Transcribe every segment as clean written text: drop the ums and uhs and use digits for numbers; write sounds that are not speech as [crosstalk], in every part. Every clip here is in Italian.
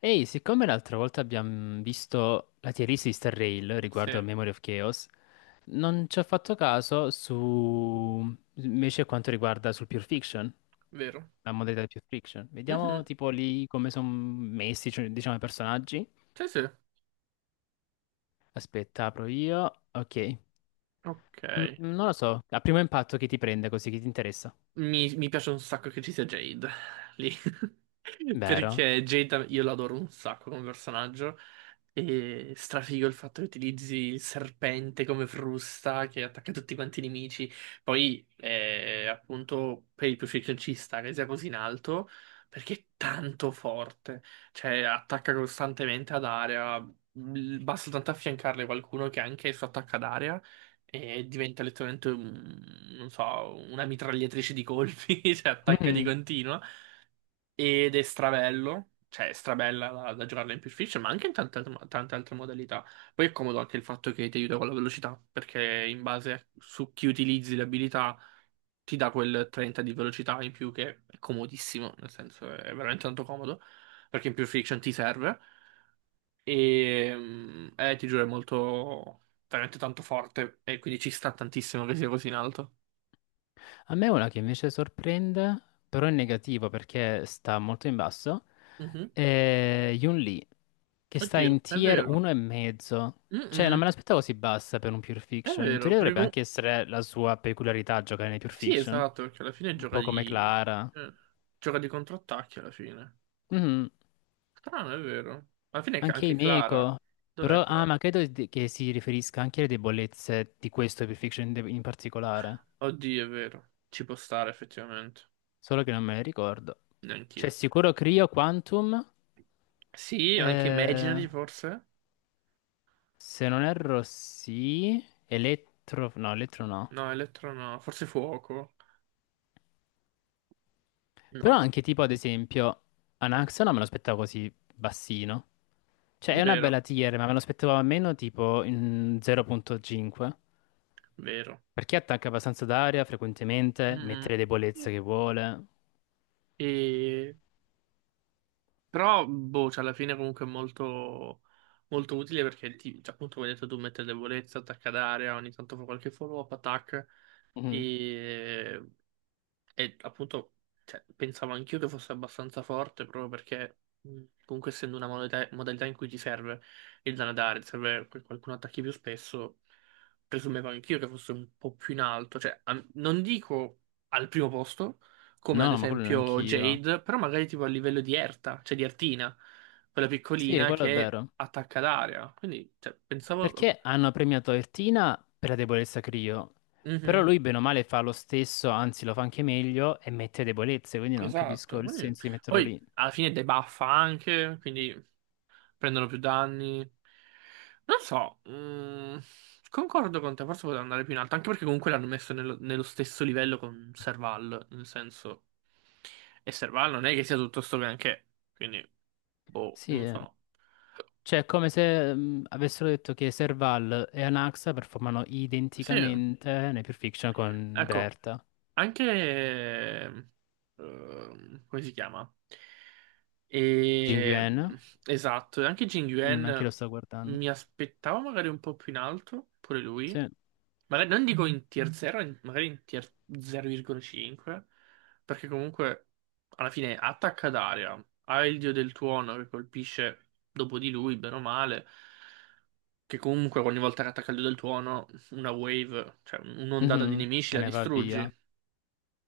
Ehi, siccome l'altra volta abbiamo visto la tier list di Star Rail Sì, riguardo a Memory of Chaos, non ci ho fatto caso su invece quanto riguarda sul Pure Fiction, vero. la modalità di Pure Fiction. Vediamo Mhm. tipo lì come sono messi, cioè, diciamo, i personaggi. Sì, sì. Aspetta, apro io. Ok. Ok. Non lo so, a primo impatto chi ti prende così, chi ti interessa. Mi piace un sacco che ci sia Jade lì. [laughs] Vero? Perché Jade io l'adoro un sacco come personaggio. E strafigo il fatto che utilizzi il serpente come frusta che attacca tutti quanti i nemici. Poi, appunto, per il crucifix ci sta che sia così in alto. Perché è tanto forte. Cioè, attacca costantemente ad area. Basta tanto affiancarle qualcuno che anche il suo attacco ad area. E diventa letteralmente, non so, una mitragliatrice di colpi, [laughs] cioè attacca di Mhm. continuo, ed è strabello, cioè è strabella da giocarla in Pulp Fiction, ma anche in tante altre modalità. Poi è comodo anche il fatto che ti aiuta con la velocità, perché su chi utilizzi le abilità ti dà quel 30 di velocità in più che è comodissimo, nel senso è veramente tanto comodo, perché in Pulp Fiction ti serve. E ti giuro, è molto veramente tanto forte. E quindi ci sta tantissimo che sia così in alto. A me una che invece sorprende, però è negativa perché sta molto in basso, Mhm. è Yun Lee, che sta Oddio, in è tier vero. 1 e mezzo. Cioè, non Mm-mm. me l'aspettavo così bassa per un pure È fiction. In vero, teoria perché dovrebbe anche essere la sua peculiarità giocare nei pure sì, fiction. esatto, perché alla fine Un po' come Clara. eh, gioca di contrattacchi alla fine. Mhm. Strano, è vero. Alla fine Anche anche Clara. Imeko. Dov'è Però, ah, Clara? ma che si riferisca anche alle debolezze di questo pure fiction in particolare. Oddio, è vero. Ci può stare effettivamente. Solo che non me le ricordo. C'è Neanch'io. sicuro Cryo Quantum? Sì, anche Eh, Imaginary forse? se non erro, sì. Elettro, no, elettro no. No, Electro no, forse Fuoco. No, Però anche tipo, ad esempio, Anaxona me lo aspettavo così bassino. Cioè, è una vero, bella tier, ma me lo aspettavo almeno tipo in 0,5. vero. Perché attacca abbastanza d'aria frequentemente, Mm-mm. mette le debolezze Sì. che vuole. E- Però, boh, cioè, alla fine comunque è molto, molto utile perché, cioè, appunto, come hai detto tu, mette debolezza, attacca ad area, ogni tanto fa qualche follow-up attack. Mhm. E E appunto cioè, pensavo anch'io che fosse abbastanza forte proprio perché comunque essendo una modalità in cui ti serve il danadare, ti serve che qualcuno attacchi più spesso, presumevo anch'io che fosse un po' più in alto, cioè non dico al primo posto, come No, ad no, ma quello esempio neanch'io. Jade, però magari tipo a livello di Erta, cioè di Ertina, quella Sì, piccolina quello è che vero. attacca d'aria. Quindi cioè, pensavo... Perché hanno premiato Ertina per la debolezza Crio, però Mhm, lui bene o male fa lo stesso, anzi lo fa anche meglio e mette debolezze, quindi non capisco esatto, il quindi senso di metterlo poi lì. alla fine debuffa anche, quindi... Prendono più danni. Non so, concordo con te, forse poteva andare più in alto, anche perché comunque l'hanno messo nello stesso livello con Serval, nel senso, e Serval non è che sia tutto sto granché, quindi, boh, Sì, non eh. so. Cioè è come se avessero detto che Serval e Anaxa performano Sì, identicamente nei Pulp Fiction con ecco. Derta. Anche, come si chiama? Jing E, Yuan, esatto, e anche Jin anche io lo Yuan sto guardando. mi aspettavo magari un po' più in alto, pure lui. Sì. Magari non dico in tier 0, magari in tier 0,5, perché comunque alla fine attacca d'aria, ha il dio del tuono che colpisce dopo di lui, bene o male, che comunque ogni volta che attacca il dio del tuono, una wave, cioè un'ondata di Mhm. nemici Se la ne va distruggi. via,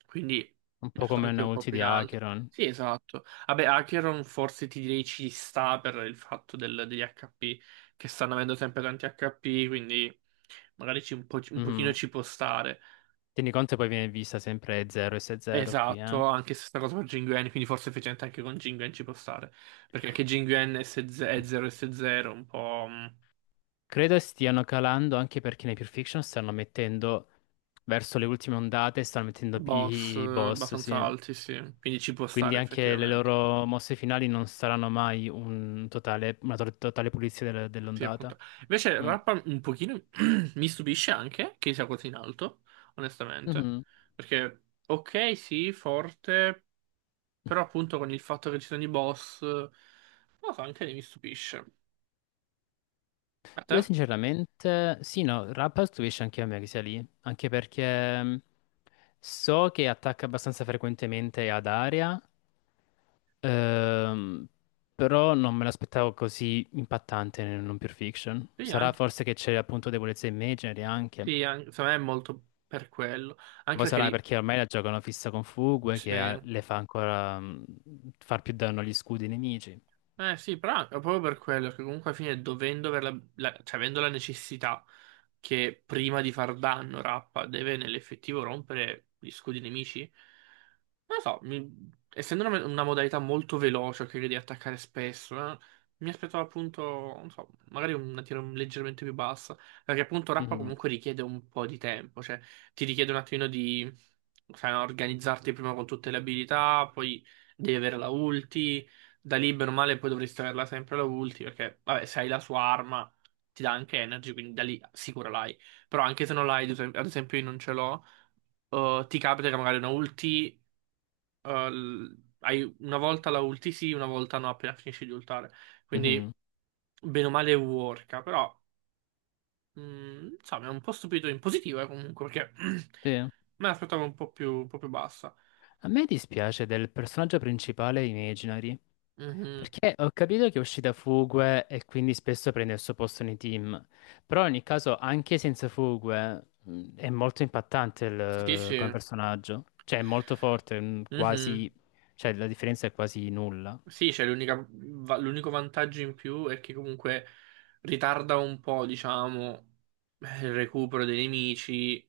Quindi un è po' stato come anche una un po' ulti più di in alto. Acheron. Sì, esatto. Vabbè, Acheron forse ti direi ci sta per il fatto del- degli HP, che stanno avendo sempre tanti HP, quindi magari un po', un pochino Mhm. ci può stare. Tieni conto che poi viene vista sempre 0 e 6-0 qui, eh. Esatto, anche se sta cosa per Jinguen, quindi forse effettivamente anche con Jinguen ci può stare. Perché anche Jinguen è 0 S0, un po' Credo stiano calando anche perché nei Pulp Fiction stanno mettendo, verso le ultime ondate, stanno mettendo più boss i boss, abbastanza sì. alti, sì. Quindi ci può Quindi stare anche le effettivamente. loro mosse finali non saranno mai un totale pulizia Sì, appunto. dell'ondata. Invece Mm. Rappa un pochino [clears throat] mi stupisce anche che sia così in alto, onestamente. Mhm. Perché, ok, sì, forte, però appunto con il fatto che ci sono i boss, non lo so, anche lì mi stupisce. A te? Io sinceramente, sì, no, Rapper stupisce anche a me che sia lì, anche perché so che attacca abbastanza frequentemente ad area, Ehm, però non me l'aspettavo così impattante nel non pure fiction. Sì, Sarà anche, forse che c'è appunto debolezza immaginary anche. sì, secondo me è molto per quello. Anche Poi perché sarà lì, perché ormai la giocano fissa con Fugue che sì. Le fa ancora far più danno agli scudi nemici. Eh sì, però è proprio per quello che comunque alla fine dovendo aver cioè avendo la necessità che prima di far danno Rappa deve nell'effettivo rompere gli scudi nemici, non lo so, essendo una modalità molto veloce che devi attaccare spesso, mi aspettavo appunto, non so, magari una tiro leggermente più bassa, perché appunto Rappa Mhm, comunque richiede un po' di tempo, cioè ti richiede un attimino di sai, no, organizzarti prima con tutte le abilità, poi devi avere la ulti, da lì bene o male poi dovresti averla sempre la ulti, perché vabbè, se hai la sua arma ti dà anche energy, quindi da lì sicuro l'hai. Però anche se non l'hai, ad esempio io non ce l'ho, ti capita che magari una ulti, hai una volta la ulti sì, una volta no, appena finisci di ultare. mhm, Quindi bene o male worka, però insomma è un po' stupito in positivo, comunque, perché sì. [clears throat] me l'aspettavo un po' più bassa. A me dispiace del personaggio principale Imaginary. Mhm. Perché ho capito che è uscita Fugue e quindi spesso prende il suo posto nei team, però in ogni caso anche senza Fugue è molto impattante Sì, come sì. personaggio, cioè è molto forte, Mhm. quasi, cioè la differenza è quasi nulla. Sì, c'è l'unico vantaggio in più è che comunque ritarda un po', diciamo, il recupero dei nemici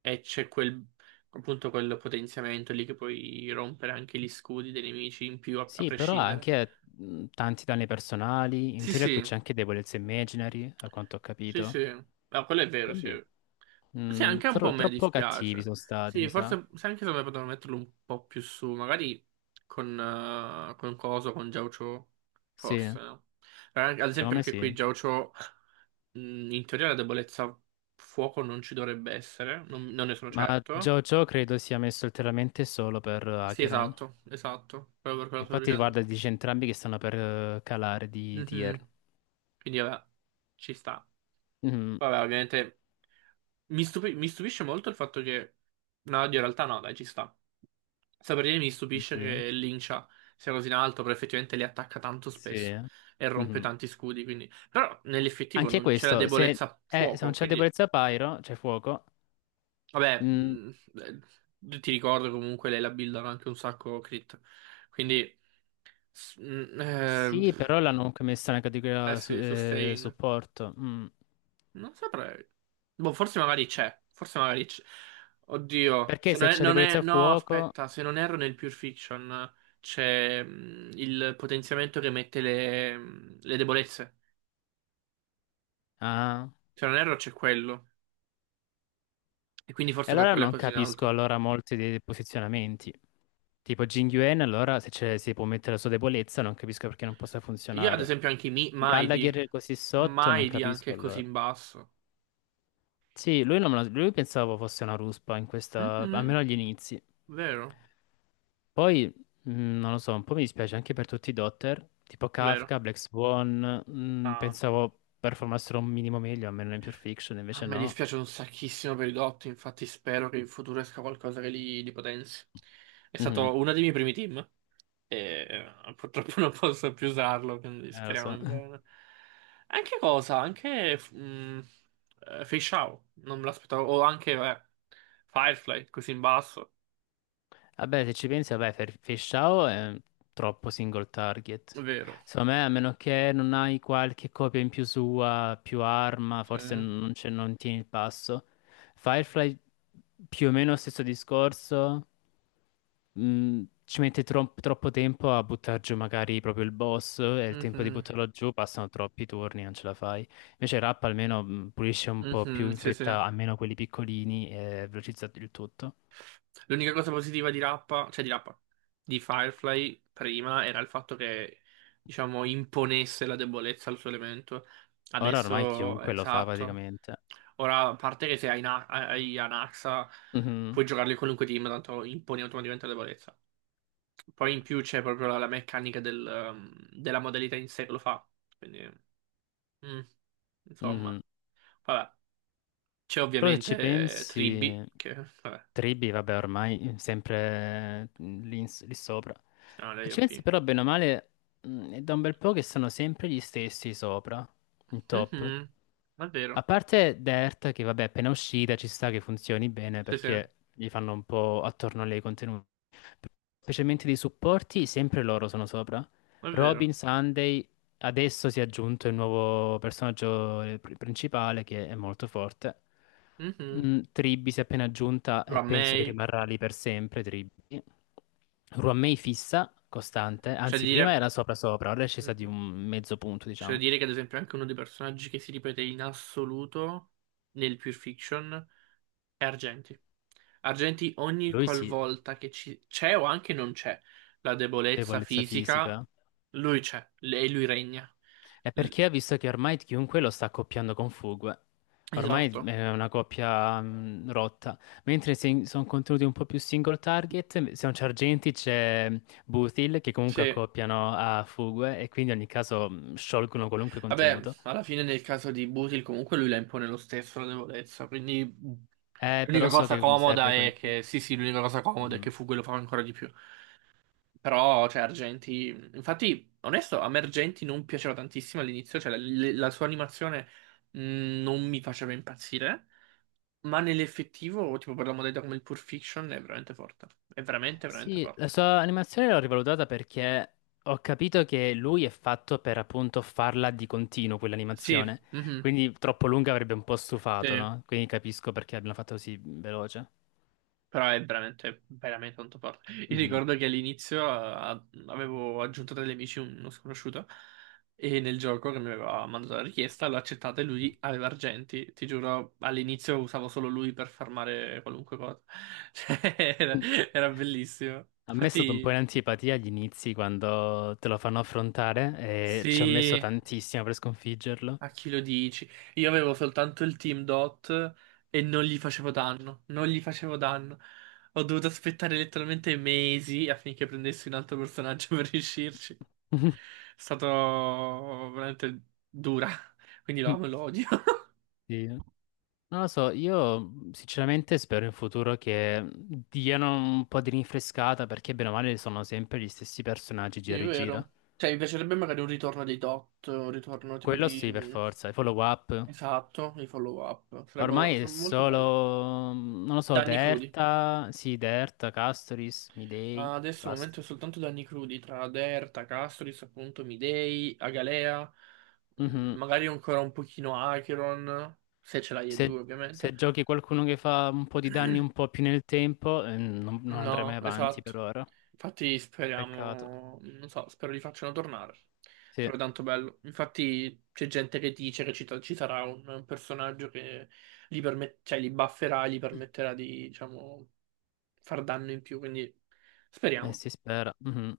e c'è appunto, quel potenziamento lì che puoi rompere anche gli scudi dei nemici in più, a, a Sì, però ha prescindere. anche tanti danni personali, in Sì, teoria qui sì. c'è anche debolezza imaginary, a quanto ho Sì, capito, sì, no, quello è vero, sì. quindi Sì, anche un po' a me troppo cattivi dispiace. sono stati, Sì, mi sa. forse se anche se me potevano metterlo un po' più su, magari con, con Coso, con Jaucho, Sì, forse, no? Ad esempio secondo me anche qui sì. Jaucho, in teoria la debolezza fuoco non ci dovrebbe essere, non ne sono Ma certo. JoJo credo sia messo ulteriormente solo per Sì, Acheron. esatto, esatto, proprio per quello che stavo Infatti, dicendo. guarda, dice entrambi che stanno per calare di tier. Mhm. Quindi vabbè, ci sta. Mhm. Vabbè, ovviamente. Mi stupisce molto il fatto che... No, oddio, in realtà no, dai, ci sta. Sta per dire mi Di stupisce chi? che Lincia sia così in alto, però effettivamente li attacca tanto Sì. spesso e rompe Mhm. tanti scudi, quindi... Però nell'effettivo Anche non c'è la questo, debolezza a se non fuoco, c'è quindi... debolezza Pyro, c'è fuoco. Vabbè, Mm, ti ricordo comunque lei la buildano anche un sacco crit, quindi... s- mh, eh, sì, pff, però l'hanno comunque messa nella eh categoria sì, sustain. supporto. Mm. Non saprei. Boh, forse magari c'è. Forse magari c'è. Oddio, Perché se se non è, c'è non è- debolezza no, fuoco... aspetta, se non erro nel Pure Fiction c'è il potenziamento che mette le debolezze. Ah. Se non erro c'è quello. E quindi E forse per allora quello è non così in capisco alto. allora molti dei posizionamenti. Tipo Jin Yuen, allora se si può mettere la sua debolezza, non capisco perché non possa Io ad funzionare. esempio anche i Maidi. Gallagher così sotto, non Maidi anche capisco è così allora. in basso. Sì, lui, non me lo- lui pensavo fosse una ruspa in questa, Mhm. almeno agli inizi. Vero, Poi, non lo so, un po' mi dispiace anche per tutti i Dotter, tipo vero. Kafka, Black Swan, Ah, pensavo performassero un minimo meglio, almeno in Pure Fiction, a invece me no. dispiace un sacchissimo per i Dot, infatti spero che in futuro esca qualcosa che li potenzi. È Mhm, stato uno dei miei primi team e purtroppo [laughs] non posso più usarlo, quindi lo speriamo so. in bene. Anche cosa? Anche Fei Shao, non me l'aspettavo. O anche vabbè, Firefly, così in basso. Vabbè, se ci pensi, vabbè, Fishao è troppo single È target. vero. Secondo me, a meno che non hai qualche copia in più sua, più arma, Sì. forse non tieni il passo. Firefly, più o meno stesso discorso, troppo tempo a buttare giù magari proprio il boss e il tempo di Mhm. buttarlo giù passano troppi turni, non ce la fai. Invece Rap almeno pulisce un po' più Mhm. in Sì, sì. fretta, almeno quelli piccolini e velocizza il tutto. L'unica cosa positiva di Rappa, cioè di Rappa, di Firefly prima era il fatto che, diciamo, imponesse la debolezza al suo elemento. Ora ormai Adesso, chiunque lo fa esatto. praticamente. Ora, a parte che se hai Anaxa, Mhm, puoi giocarli in qualunque team, tanto imponi automaticamente la debolezza. Poi in più c'è proprio la meccanica della modalità in sé che lo fa. Quindi, mm, insomma, mhm. vabbè. C'è Però se ci ovviamente pensi, Tribi, che, vabbè, Tribi, vabbè, ormai sempre lì sopra. sono Se le ci pensi OP. però, bene o male, è da un bel po' che sono sempre gli stessi sopra, in top. Mhm. È A vero. parte Dirt, che vabbè, appena uscita ci sta che funzioni bene Sì, sì, è perché gli fanno un po' attorno a lei i contenuti. Specialmente dei supporti, sempre loro sono sopra. vero. Robin Sunday adesso si è aggiunto il nuovo personaggio principale che è molto forte. Mhm. Mm, Tribby si è appena aggiunta e Però a me penso che rimarrà lì per sempre. Tribby. Ruamei fissa, costante, c'è da anzi prima dire, era sopra sopra, ora è scesa di Mhm, un mezzo punto, c'è da diciamo. dire che ad esempio anche uno dei personaggi che si ripete in assoluto nel Pure Fiction è Argenti. Argenti ogni Lui sì, qualvolta che c'è o anche non c'è la debolezza debolezza fisica, fisica. lui c'è e lui regna. È L- perché ha visto che ormai chiunque lo sta accoppiando con Fugue. Ormai Esatto. è una coppia rotta. Mentre se sono contenuti un po' più single target, se non c'è Argenti c'è Buthil che comunque Sì. accoppiano a Fugue e quindi in ogni caso sciolgono qualunque Vabbè, contenuto. alla fine nel caso di Butil comunque lui la impone lo stesso la debolezza, quindi l'unica Però so cosa che mi comoda serve quel... è che, sì sì, l'unica cosa comoda è che Mhm. Fugue lo fa ancora di più. Però, cioè, Argenti, infatti, onesto, a me Argenti non piaceva tantissimo all'inizio, cioè la sua animazione mh, non mi faceva impazzire, ma nell'effettivo, tipo per la modalità come il Pulp Fiction, è veramente forte, è veramente, veramente Sì, la forte. sua animazione l'ho rivalutata perché ho capito che lui è fatto per appunto farla di continuo Sì, quell'animazione. mhm, Quindi troppo lunga avrebbe un po' stufato, sì. no? Quindi capisco perché abbiano fatto così veloce. Però è veramente, veramente tanto forte. Io Mhm. ricordo che all'inizio avevo aggiunto tra gli amici uno sconosciuto e nel gioco che mi aveva mandato la richiesta l'ho accettata e lui aveva argenti. Ti giuro, all'inizio usavo solo lui per farmare qualunque cosa. [laughs] Cioè, era bellissimo. A me è stato un po' in Infatti, antipatia agli inizi quando te lo fanno affrontare e ci ho messo sì. tantissimo per sconfiggerlo. A chi lo dici? Io avevo soltanto il Team Dot e non gli facevo danno, non gli facevo danno. Ho dovuto aspettare letteralmente mesi affinché prendessi un altro personaggio [laughs] per riuscirci. È [laughs] stato veramente dura, quindi lo amo e lo odio. [laughs] Sì. Non lo so, io sinceramente spero in futuro che diano un po' di rinfrescata perché bene o male sono sempre gli stessi personaggi Sì, è gira e vero. gira. Cioè, mi piacerebbe magari un ritorno dei Dot, un ritorno tipo Quello sì, per di... forza, i follow up. Esatto, i follow-up. Sarebbero Ormai è sarebbero molto belli. solo, non lo so, Danni crudi. Derta, sì, Derta, Castoris, Midei Ah, e adesso al basta. momento è soltanto danni crudi tra Derta, Castoris, appunto, Midei, Agalea, Mhm. magari ancora un pochino Acheron, se ce l'hai e Se, due ovviamente. se giochi qualcuno che fa un po' di danni un po' più nel tempo, non andrai mai No, avanti per esatto. ora. Infatti Peccato. speriamo, non so, spero li facciano tornare. Sì, Sarebbe tanto bello. Infatti c'è gente che dice che ci sarà un personaggio che li, cioè, li bufferà, gli permetterà di, diciamo, far danno in più, quindi speriamo. si spera. Mhm.